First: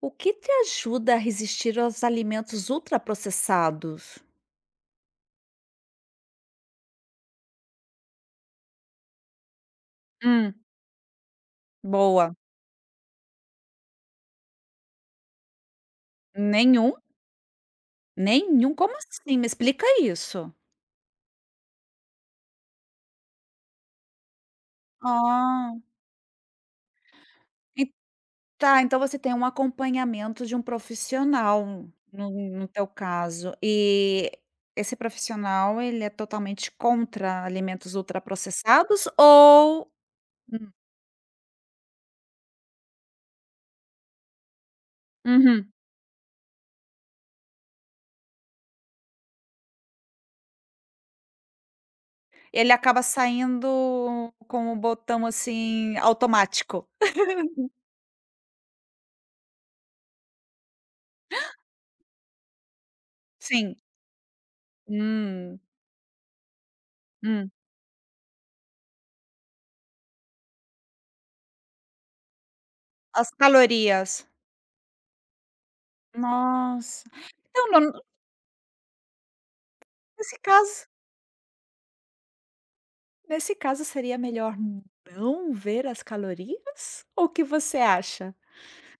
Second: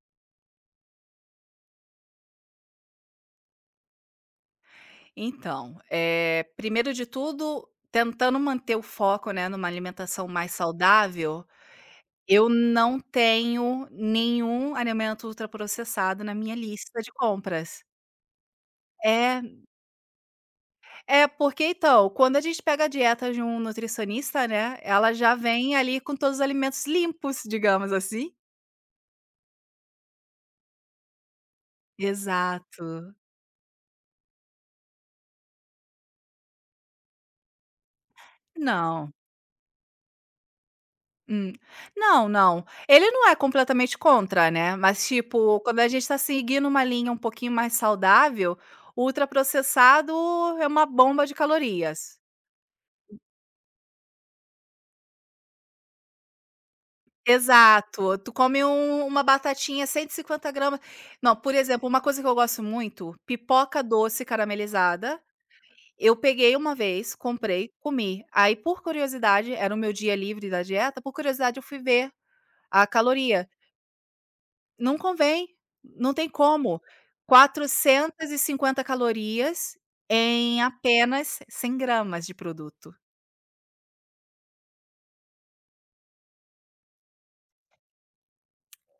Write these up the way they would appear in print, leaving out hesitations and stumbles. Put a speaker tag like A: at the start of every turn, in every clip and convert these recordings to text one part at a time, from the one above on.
A: O que te ajuda a resistir aos alimentos ultraprocessados?
B: Então, primeiro de tudo, tentando manter o foco, né, numa alimentação mais
A: Hum.
B: saudável,
A: Boa.
B: eu não tenho nenhum alimento ultraprocessado na minha
A: Nenhum?
B: lista de compras.
A: Nenhum? Como assim?
B: É,
A: Me explica isso.
B: é porque então, quando a gente pega a dieta de um nutricionista, né, ela já
A: Ah,
B: vem ali com todos os alimentos limpos,
A: en
B: digamos assim.
A: tá, então você tem um acompanhamento de um profissional no no teu
B: Exato.
A: caso, e esse profissional ele é totalmente contra alimentos ultraprocessados
B: Não.
A: ou. Hum.
B: Hum. Não, não. Ele não é completamente contra, né, mas, tipo,
A: Uhum,
B: quando a gente tá seguindo uma linha um pouquinho mais saudável, o ultraprocessado é uma bomba de calorias.
A: ele acaba saindo com o botão, assim, automático?
B: Exato. Tu come uma batatinha 150 gramas não, por exemplo, uma coisa que eu gosto muito,
A: Sim.
B: pipoca doce caramelizada.
A: Hum.
B: Eu peguei uma vez,
A: Hum.
B: comprei, comi. Aí, por curiosidade, era o meu dia livre da dieta, por curiosidade eu fui ver a
A: As
B: caloria.
A: calorias.
B: Não convém, não tem como.
A: Nossa. Então, não,
B: 450 calorias
A: nesse
B: em
A: caso
B: apenas 100 gramas de produto.
A: nesse caso seria melhor não ver as calorias? Ou o que você acha?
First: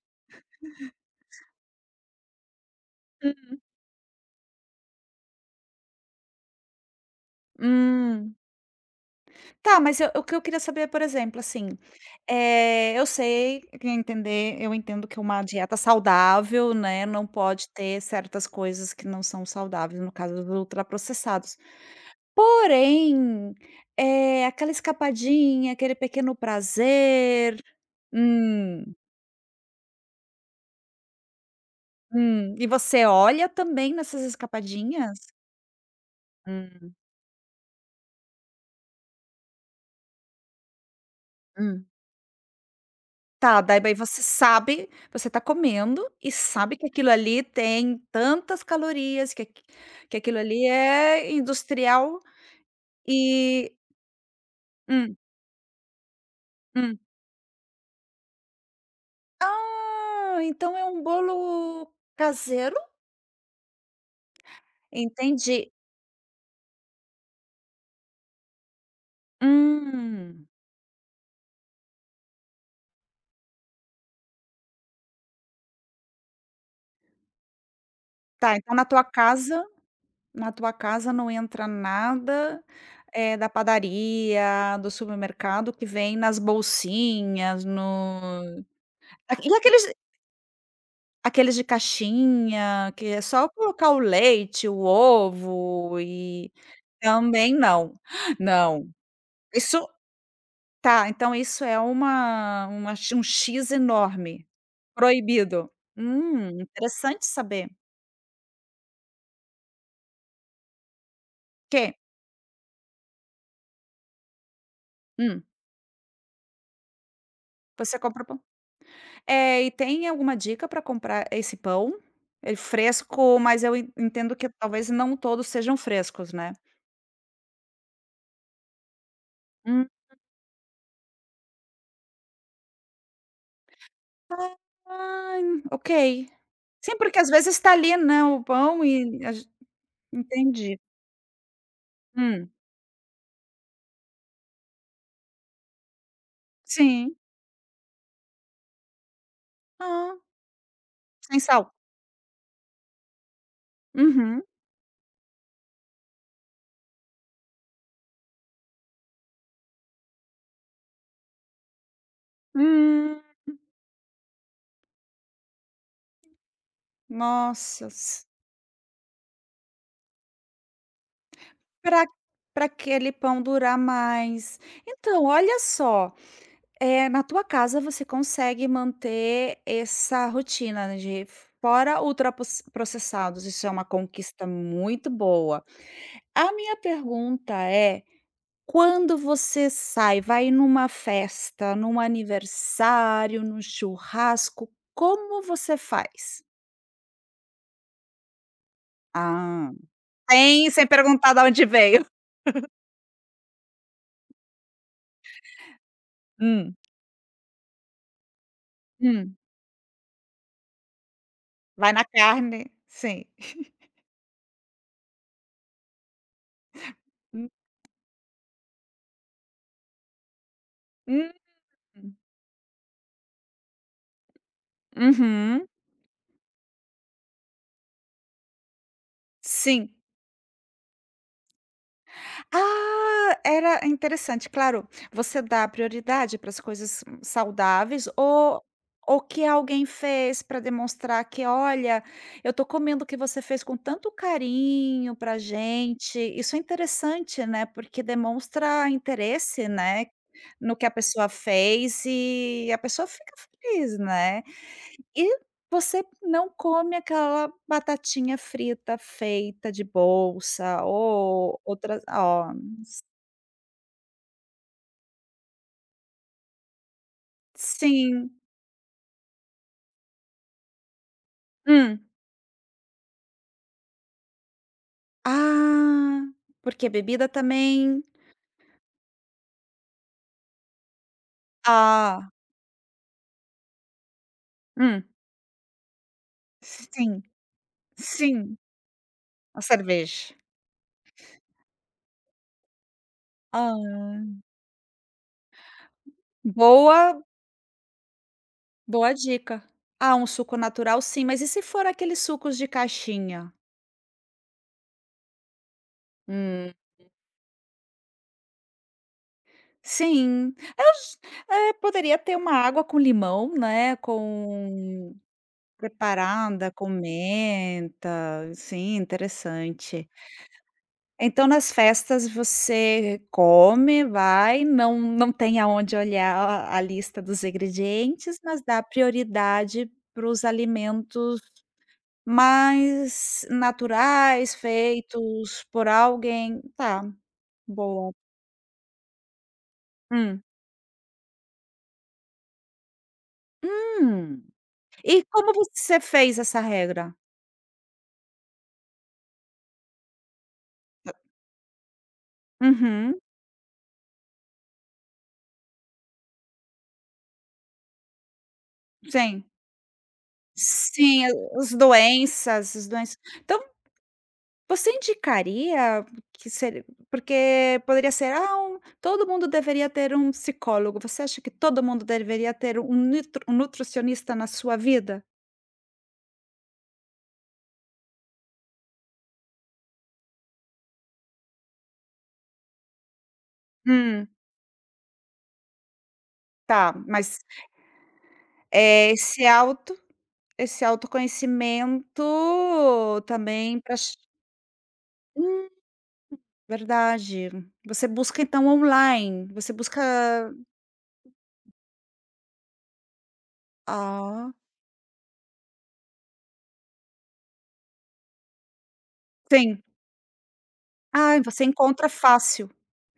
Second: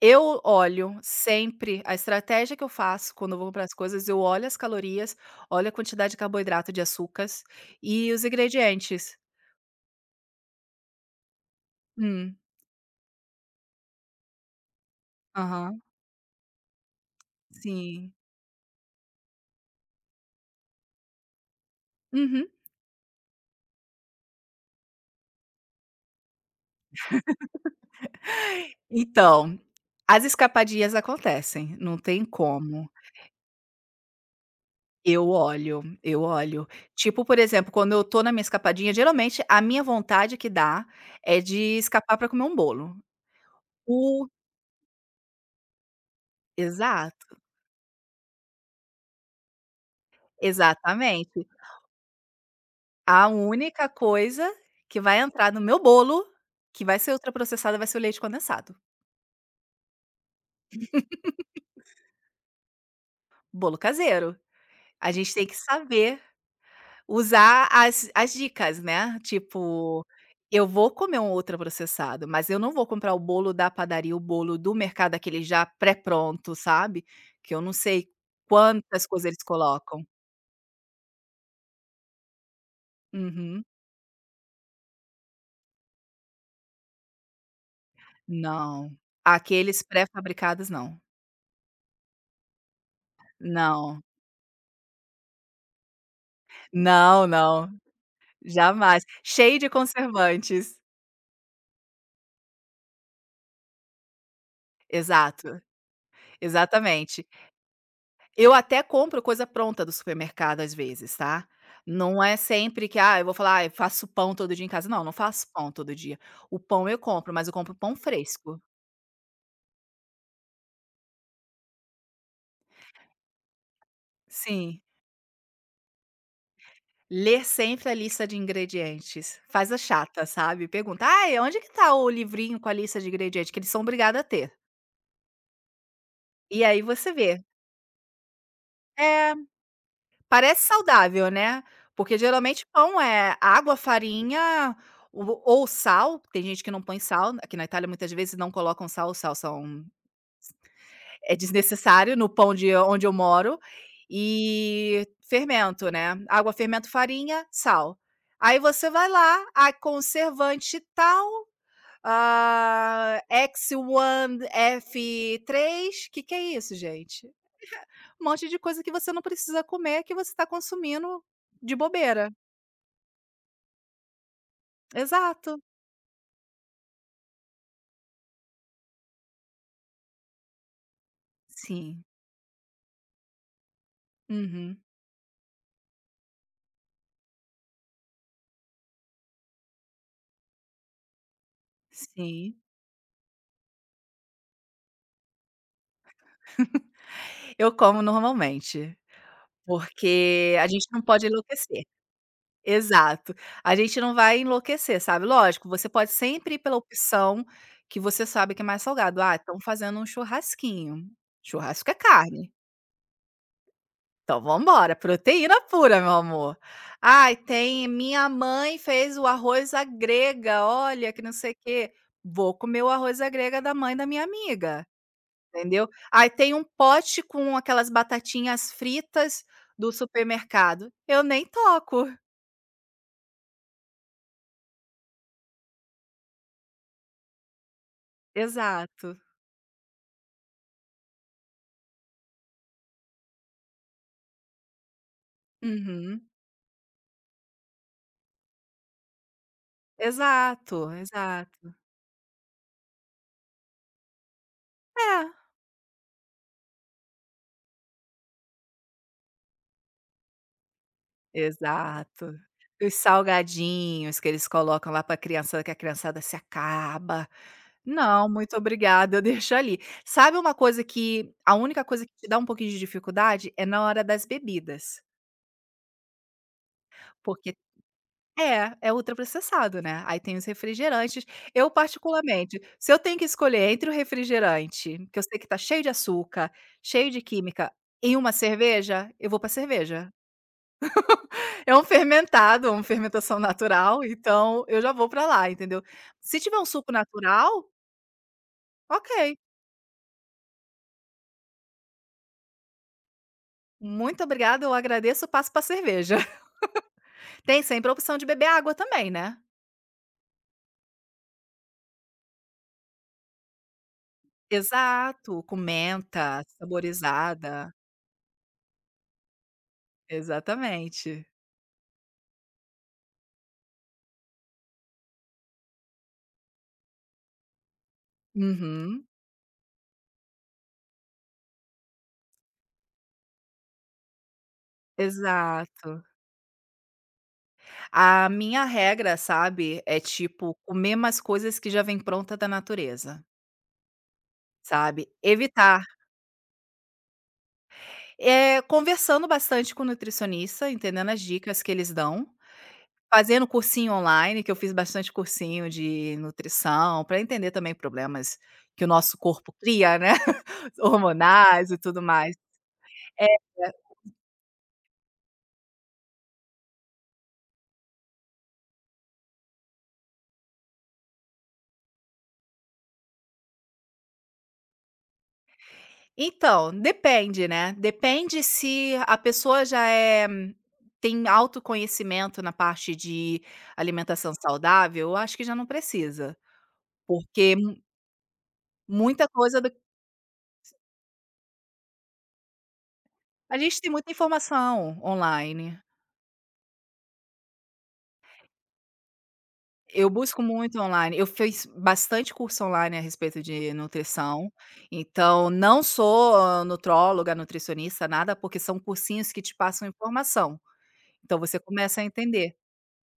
B: Eu olho sempre a estratégia que eu faço quando eu vou
A: Hum.
B: comprar as coisas, eu olho as calorias, olho a quantidade de carboidrato, de açúcares e os
A: Hum.
B: ingredientes.
A: Tá, mas eu o que eu queria saber, por exemplo, assim,
B: Hum,
A: eu sei, eu entendo que uma dieta
B: aham,
A: saudável, né, não pode ter
B: sim.
A: certas coisas que não são saudáveis, no caso dos ultraprocessados.
B: Uhum.
A: Porém, é aquela escapadinha, aquele pequeno prazer, hum.
B: Então, as escapadias acontecem, não tem
A: E
B: como.
A: você olha também nessas escapadinhas?
B: Eu olho, eu olho.
A: Hum.
B: Tipo, por exemplo, quando eu tô na minha escapadinha, geralmente a minha vontade que dá é de
A: Hum.
B: escapar para comer um bolo.
A: Tá, daí você
B: O
A: sabe, você tá comendo e sabe que aquilo
B: Exato,
A: ali tem tantas calorias, que aquilo ali é
B: exatamente.
A: industrial
B: A
A: e
B: única coisa que
A: hum,
B: vai entrar no meu bolo, que vai
A: hum.
B: ser ultraprocessada, vai ser o leite condensado.
A: Ah, então é um bolo caseiro?
B: Bolo caseiro. A gente tem que
A: Entendi.
B: saber usar as dicas, né, tipo,
A: Hum.
B: eu vou comer um ultraprocessado, mas eu não vou comprar o bolo da padaria, o bolo do mercado, aquele já pré-pronto, sabe, que eu não sei
A: Tá, então na tua
B: quantas coisas eles
A: casa
B: colocam.
A: Na tua casa não entra nada, da
B: Uhum.
A: padaria, do supermercado que vem nas bolsinhas, no.
B: Não,
A: E
B: aqueles
A: aqueles
B: pré-fabricados não.
A: aqueles de caixinha, que é só colocar o
B: Não,
A: leite, o ovo e
B: não,
A: também
B: não,
A: não. Não.
B: jamais. Cheio de
A: Isso,
B: conservantes.
A: tá, então isso é uma x um X enorme,
B: Exato,
A: proibido. Interessante
B: exatamente.
A: saber.
B: Eu até compro coisa pronta do supermercado às vezes, tá.
A: Que.
B: Não é sempre que, ah, eu vou falar: "Ai, faço pão todo dia em casa". Não, não
A: Hum,
B: faço pão todo dia. O pão eu compro, mas eu compro pão
A: você compra.
B: fresco.
A: É, e tem alguma dica para comprar esse pão? Ele fresco, mas eu en entendo que
B: Sim.
A: talvez não todos sejam frescos, né?
B: Ler sempre a lista de ingredientes. Faz a
A: Hum,
B: chata, sabe. Pergunta: "Ah, onde que tá o livrinho com a lista de ingredientes?" Que eles são obrigados a ter.
A: ah, ok.
B: E aí
A: Sim,
B: você
A: porque às
B: vê.
A: vezes está ali, né, o pão e a
B: É.
A: ge
B: Parece
A: entendi.
B: saudável, né, porque
A: Hum,
B: geralmente pão é água, farinha ou sal, tem gente que não põe
A: sim.
B: sal, aqui na Itália muitas vezes não colocam sal, o sal são
A: Ah,
B: é
A: sem sal.
B: desnecessário no pão de onde eu moro,
A: Uhum.
B: e fermento, né, água, fermento, farinha, sal. Aí você vai lá, a conservante tal, hã,
A: Hum,
B: x 1 f três. Que é isso, gente?
A: nossa.
B: Um monte de coisa que você não precisa comer, que você está consumindo de
A: Para para
B: bobeira.
A: pra aquele pão durar mais. Então, olha
B: Exato.
A: só. É, na tua casa você consegue manter essa rotina, né, de fora
B: Sim.
A: ultrapos processados, isso é uma conquista
B: Uhum.
A: muito boa. A minha pergunta é, quando você sai, vai numa festa, num
B: Sim.
A: aniversário, num churrasco, como você faz?
B: Eu como normalmente,
A: Ah,
B: porque a
A: sem
B: gente
A: sem
B: não pode
A: perguntar de onde
B: enlouquecer.
A: veio.
B: Exato. A gente não vai enlouquecer, sabe. Lógico, você pode sempre ir
A: Hum,
B: pela opção que você sabe que é mais salgado. "Ah,
A: hum,
B: estão fazendo um churrasquinho". Churrasco
A: vai
B: é
A: na
B: carne,
A: carne, sim.
B: então vamos embora, proteína pura, meu amor. "Ai,
A: Hum,
B: tem minha mãe fez o arroz à grega, olha, que não
A: hum,
B: sei o quê". Vou comer o arroz à grega da mãe da minha amiga.
A: uhum,
B: Entendeu? Aí tem um pote com aquelas batatinhas fritas
A: sim.
B: do supermercado, eu nem toco.
A: Ah, era interessante. Claro, você dá prioridade para as coisas saudáveis ou.
B: Exato.
A: O que alguém fez para demonstrar que, olha, eu tô comendo o que você fez com tanto carinho para gente.
B: Uhum.
A: Isso é interessante, né? Porque demonstra interesse, né? No que
B: Exato,
A: a pessoa
B: exato.
A: fez e a pessoa fica feliz, né?
B: É,
A: E você não come aquela batatinha frita feita de bolsa ou outras.
B: exato. Os salgadinhos que eles colocam lá para a criançada, que a criançada se acaba. Não,
A: Sim.
B: muito obrigada, eu deixo ali. Sabe, uma coisa que a única
A: Hum.
B: coisa que te dá um pouquinho de dificuldade é na hora das bebidas,
A: Ah, porque bebida
B: porque
A: também
B: é, é ultraprocessado, né, aí tem os refrigerantes. Eu
A: ah,
B: particularmente, se eu tenho que escolher entre o refrigerante,
A: hum.
B: que eu sei que tá cheio de açúcar, cheio de
A: Sim,
B: química, e uma
A: sim.
B: cerveja, eu vou pra
A: A
B: cerveja.
A: cerveja.
B: É um fermentado, uma fermentação
A: Ah,
B: natural, então eu já vou pra lá, entendeu. Se tiver um suco
A: boa
B: natural,
A: boa
B: ok,
A: dica. Ah, um suco natural, sim, mas e se for aqueles sucos de caixinha?
B: muito obrigada, eu agradeço, passo pra cerveja.
A: Hum.
B: Tem sempre a opção de beber água também, né.
A: Sim. Poderia ter uma água com limão, né, com.
B: Exato, com menta,
A: Preparada, com
B: saborizada.
A: menta, sim, interessante.
B: Exatamente.
A: Então, nas festas você come, vai, não tem aonde olhar a lista dos ingredientes, mas dá
B: Uhum.
A: prioridade para os alimentos mais naturais, feitos por
B: Exato.
A: alguém. Tá, boa.
B: A minha regra, sabe, é
A: Hum.
B: tipo comer umas coisas que já vem pronta da natureza,
A: Hum.
B: sabe.
A: E como
B: Evitar
A: você fez essa regra?
B: conversando bastante com o nutricionista, entendendo as dicas que eles dão,
A: Uhum,
B: fazendo cursinho online, que eu fiz bastante cursinho de nutrição, para entender também problemas que o nosso
A: sim.
B: corpo cria, né,
A: Sim, as
B: hormonais e tudo mais.
A: doenças as doenças.
B: É.
A: Então. Você indicaria que ser porque poderia ser: "Ah, todo mundo deveria ter um psicólogo". Você acha que todo mundo deveria ter um nitro um nutricionista na sua vida?
B: Então, depende, né, depende se a pessoa já é tem autoconhecimento na parte de
A: Hum.
B: alimentação saudável, eu acho que já não precisa,
A: Tá, mas,
B: porque mu-
A: eh,
B: muita
A: esse
B: coisa do
A: auto esse autoconhecimento
B: a
A: também
B: gente tem
A: pra.
B: muita informação
A: Hum,
B: online.
A: verdade. Você busca então online, você busca.
B: Eu busco muito online, eu fiz bastante curso online a respeito de nutrição,
A: Ah,
B: então não sou ah, nutróloga, nutricionista, nada, porque são cursinhos que te
A: sim.
B: passam informação, então
A: Ah,
B: você
A: você
B: começa a
A: encontra
B: entender.
A: fácil.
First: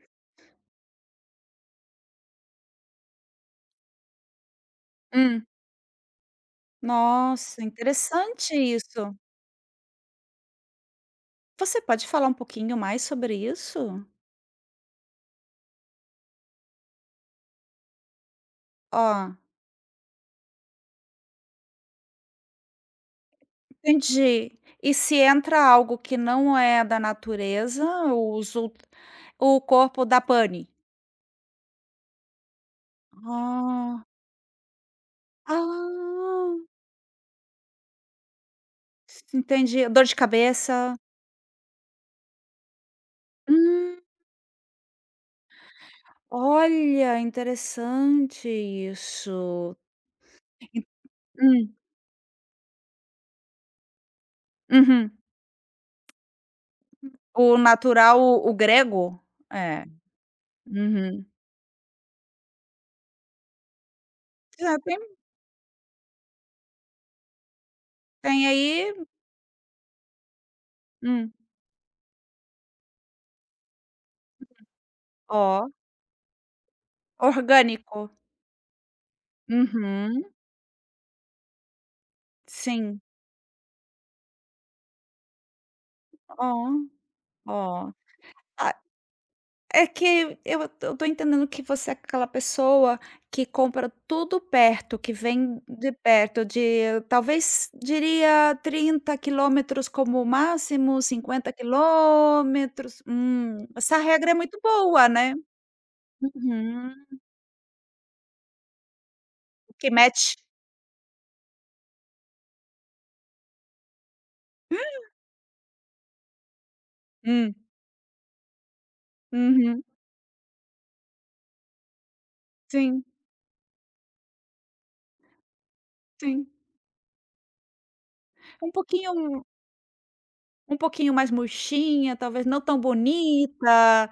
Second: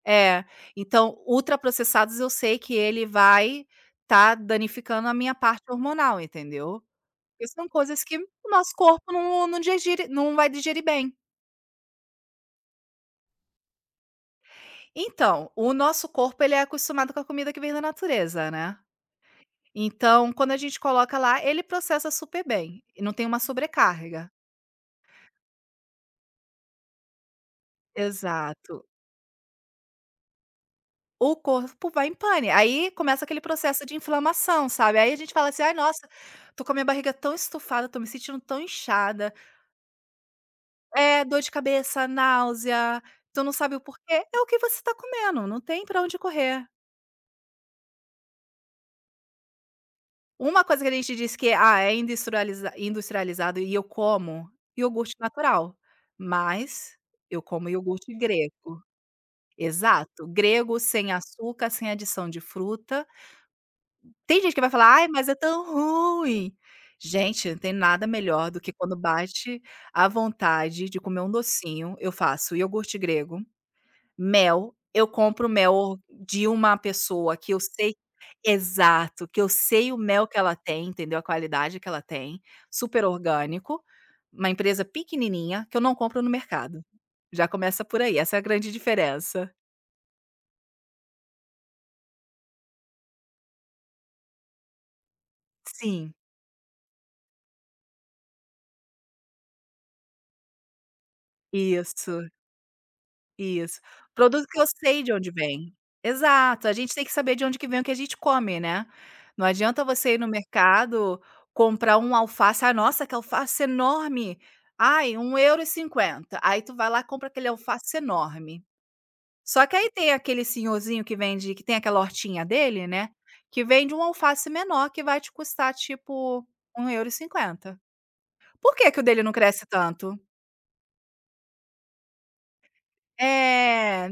B: É, então ultraprocessados eu sei que ele vai tá danificando a minha
A: Hum.
B: parte hormonal, entendeu. Porque
A: Nossa,
B: são coisas que o
A: interessante
B: nosso corpo
A: isso.
B: não vai digerir bem.
A: Você pode falar um pouquinho mais sobre isso?
B: Então, o nosso corpo ele é acostumado com a comida que vem da natureza, né.
A: Ó,
B: Então, quando a gente coloca lá, ele processa super bem, e não tem uma sobrecarga.
A: entendi. E se entra algo que não é da natureza, os ult
B: Exato.
A: o corpo dá pane?
B: O corpo vai em pane, aí começa aquele processo de
A: Ah.
B: inflamação, sabe. Aí a gente fala assim: "Ai, nossa,
A: Ah,
B: tô com a minha barriga tão estufada, tô me sentindo tão inchada".
A: entendi. Dor de cabeça.
B: É, dor de cabeça, náusea, tu não sabe o
A: Hum,
B: porquê, é o que você tá comendo, não tem pra onde correr.
A: olha, interessante isso.
B: Uma coisa que a gente diz que,
A: Hum,
B: ah, é industrializado e eu como
A: uhum.
B: iogurte natural, mas eu
A: O
B: como iogurte
A: natural, o
B: grego.
A: grego? É,
B: Exato, grego, sem
A: uhum.
B: açúcar, sem adição de fruta. Tem gente que vai
A: É,
B: falar:
A: tem
B: "Ai, mas é tão ruim". Gente, não tem nada
A: tem
B: melhor do que
A: aí.
B: quando bate a vontade de comer um
A: Hum,
B: docinho, eu faço iogurte grego. Mel, eu compro
A: ó,
B: mel de uma pessoa que eu sei
A: orgânico.
B: exato, que eu sei o
A: Uhum,
B: mel que ela tem, entendeu, a qualidade que ela tem,
A: sim.
B: super orgânico, uma empresa pequenininha, que eu não compro no
A: Ó,
B: mercado. Já começa
A: ó.
B: por aí, essa é a grande
A: Ah,
B: diferença.
A: é que eu tô entendendo que você é aquela pessoa que compra tudo perto, que vem de
B: Sim,
A: perto, de talvez diria 30 km como máximo, cinquenta
B: isso.
A: quilômetros. Hum,
B: Isso.
A: essa regra é
B: Produto
A: muito
B: que eu sei
A: boa,
B: de onde
A: né.
B: vem. Exato, a gente
A: Uhum.
B: tem que saber de onde que vem o que a gente come, né. Não adianta
A: Que
B: você ir no
A: mete.
B: mercado, comprar um alface, "ah, nossa, que alface enorme, ai, €1,50". Aí tu vai lá, e compra aquele
A: Hum,
B: alface enorme. Só que
A: uhum.
B: aí tem aquele senhorzinho que vende que tem aquela hortinha dele,
A: Sim,
B: né, que vende um alface menor que vai te custar tipo
A: sim.
B: €1,50.
A: Um
B: Por que que o
A: pouquinho
B: dele não cresce tanto?
A: um pouquinho mais murchinha, talvez não tão
B: É.
A: bonita.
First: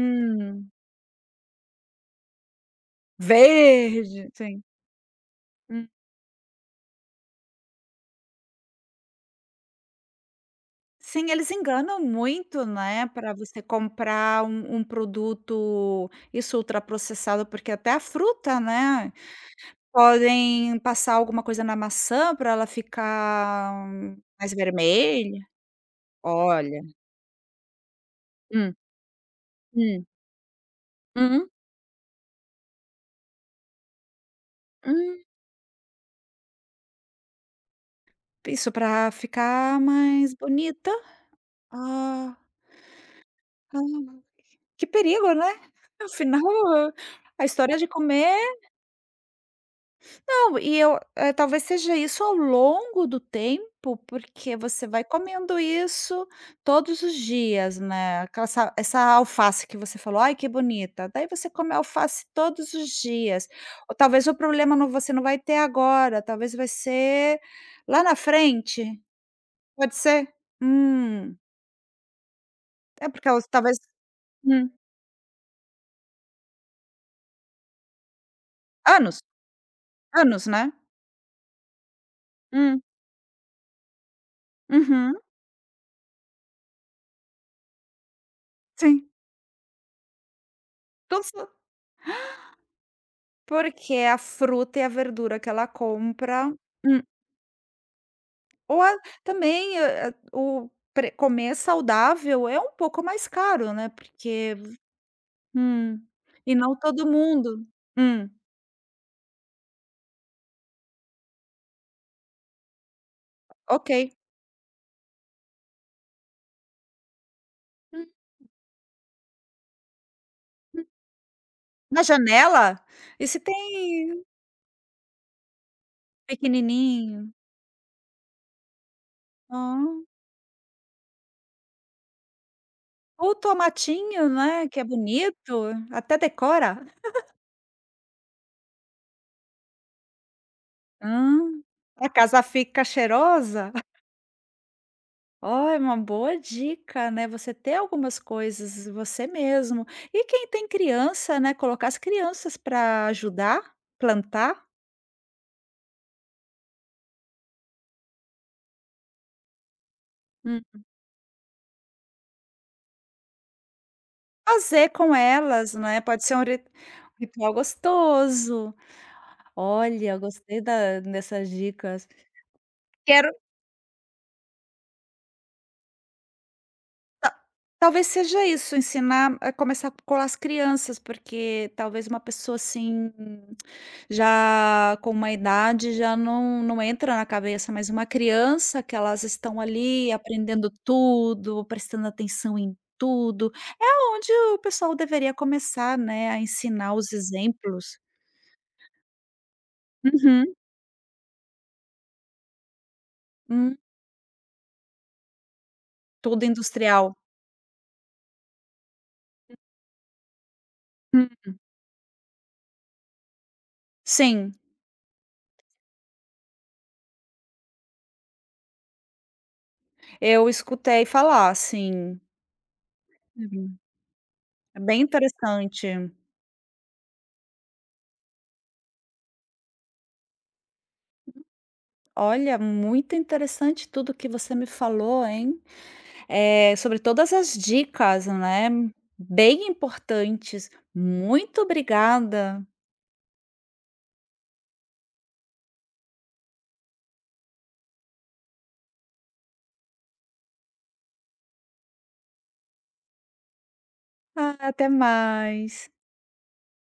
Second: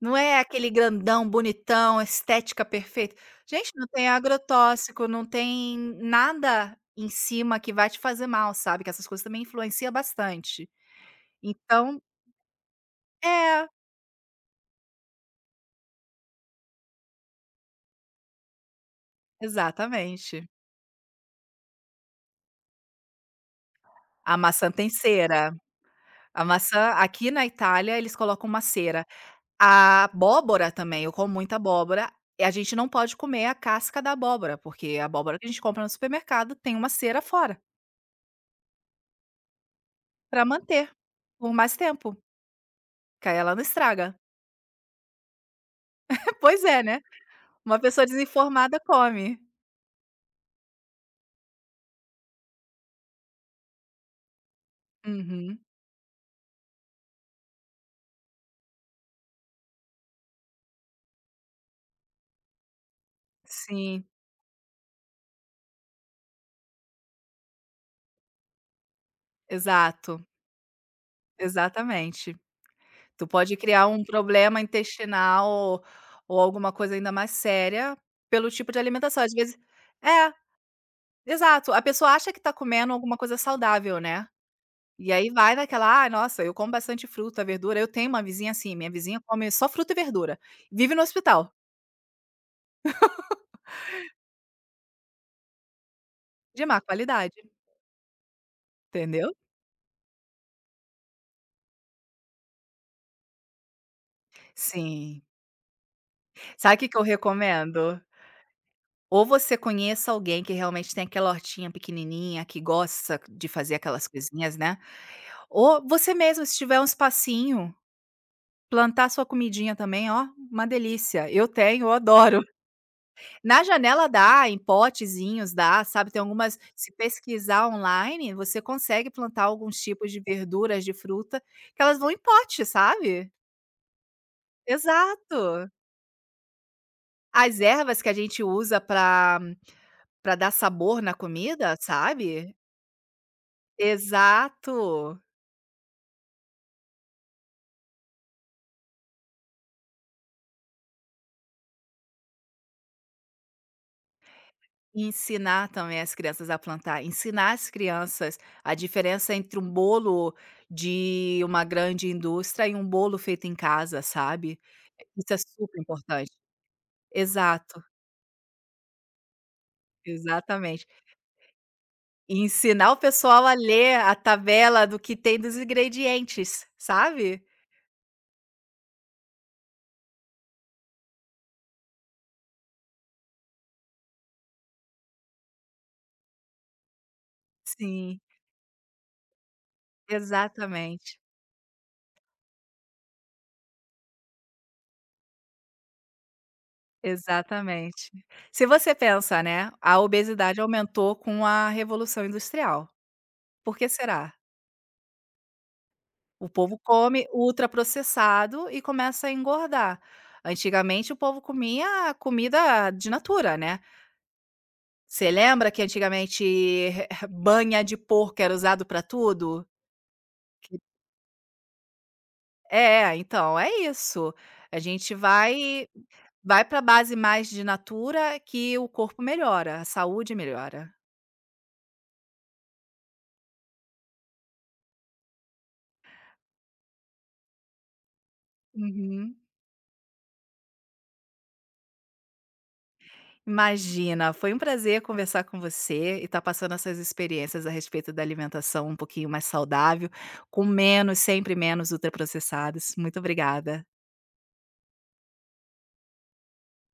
B: Não é aquele grandão, bonitão, estética perfeita. Gente, não tem
A: verde. Sim.
B: agrotóxico, não tem nada em cima que vai te fazer mal, sabe, que essas coisas também influenciam bastante.
A: Sim, eles
B: Então
A: enganam muito, né, para você
B: é,
A: comprar um produto, isso, ultraprocessado, porque até a fruta, né,
B: exatamente.
A: podem passar alguma coisa na maçã para ela ficar
B: A
A: mais
B: maçã tem
A: vermelha.
B: cera, a
A: Olha.
B: maçã aqui na Itália eles colocam uma
A: Hum,
B: cera. A
A: hum,
B: abóbora também, eu como
A: uhum,
B: muita abóbora, e a gente não pode comer a casca da abóbora, porque a
A: hum.
B: abóbora que a gente compra no supermercado tem uma cera fora,
A: Isso, para ficar mais
B: para
A: bonita.
B: manter por mais tempo,
A: Ah,
B: que aí ela não
A: ah,
B: estraga.
A: que perigo, né. Afinal,
B: Pois é, né,
A: a
B: uma
A: história de
B: pessoa
A: comer.
B: desinformada come.
A: Não, e eu talvez seja isso ao longo do tempo, porque você vai
B: Uhum.
A: comendo isso todos os dias, né, aquela essa essa alface que você falou: "Ai, que bonita", daí você come alface todos os dias, ou
B: Sim,
A: talvez o problema não você não vai ter agora, talvez vai ser lá na frente, pode
B: exato,
A: ser? Hum,
B: exatamente.
A: é
B: Tu
A: porque elas
B: pode
A: talvez
B: criar um problema
A: hum,
B: intestinal ou alguma coisa ainda mais séria pelo tipo de
A: anos,
B: alimentação, às vezes é,
A: anos, né?
B: exato, a pessoa acha que tá
A: Hum,
B: comendo alguma coisa saudável, né, e
A: uhum,
B: aí vai naquela: "Ah, nossa, eu como bastante fruta, verdura", eu tenho uma vizinha assim, minha
A: sim,
B: vizinha come só fruta e verdura, vive no hospital,
A: tudo porque a fruta e a verdura que ela compra
B: de má
A: hum.
B: qualidade,
A: Ou a
B: entendeu?
A: também, o pre comer saudável é um pouco mais caro, né, porque.
B: Sim.
A: Hum, e
B: Sabe
A: não
B: o que que eu
A: todo mundo.
B: recomendo?
A: Hum,
B: Ou você conheça alguém que realmente tem aquela hortinha pequenininha, que gosta de fazer
A: ok.
B: aquelas coisinhas, né, ou você mesmo, se tiver um espacinho,
A: Uhum.
B: plantar sua comidinha também, ó, uma delícia. Eu tenho, eu
A: Na
B: adoro.
A: janela? E se tem
B: Na janela dá, em potezinhos dá, sabe, tem algumas se
A: pequenininho?
B: pesquisar online, você consegue plantar
A: Hã.
B: alguns tipos de verduras, de fruta, que elas vão em pote, sabe.
A: Ou o tomatinho, né, que é
B: Exato.
A: bonito, até decora.
B: As ervas que a gente usa para dar sabor na
A: Hã.
B: comida,
A: A casa
B: sabe.
A: fica cheirosa.
B: Exato.
A: Ó, é uma boa dica, né, você ter algumas coisas você mesmo. E quem tem criança, né, colocar as crianças para ajudar, plantar.
B: Ensinar também as crianças a plantar, ensinar as crianças a diferença entre um bolo
A: Hum.
B: de uma grande indústria e um bolo feito em casa, sabe.
A: Fazer com
B: Isso é
A: elas,
B: super
A: né, pode
B: importante.
A: ser um ri ritual
B: Exato,
A: gostoso. Olha, gostei
B: exatamente.
A: da dessas dicas.
B: E ensinar o
A: Quero
B: pessoal a ler a tabela do que tem dos ingredientes,
A: Ta
B: sabe.
A: talvez seja isso, ensinar a começar com as crianças, porque talvez uma pessoa, assim, já com uma idade já não entra na cabeça, mas uma
B: Sim,
A: criança que elas estão ali aprendendo
B: exatamente,
A: tudo, prestando atenção em tudo, é onde o pessoal deveria começar, né, a ensinar os exemplos.
B: exatamente. Se você pensa, né, a
A: Uhum,
B: obesidade aumentou com a revolução industrial, por
A: hum,
B: que será?
A: tudo
B: O povo
A: industrial.
B: come ultraprocessado e começa a engordar. Antigamente, o povo comia comida de natura, né.
A: Sim,
B: Você lembra que antigamente banha de porco era usado para tudo?
A: eu
B: Que
A: escutei falar, sim.
B: é, então, é
A: Uhum,
B: isso. A
A: é bem
B: gente
A: interessante.
B: vai vai pra base mais de natura que o corpo melhora, a saúde melhora.
A: Olha, muito interessante tudo que você me falou, hein? Sobre todas as dicas, né?
B: Uhum.
A: Bem importantes. Muito obrigada.
B: Imagina, foi um prazer conversar com você e estar passando essas experiências a respeito da alimentação um pouquinho mais saudável, com menos, sempre menos ultraprocessados. Muito obrigada.
A: Ah, até mais.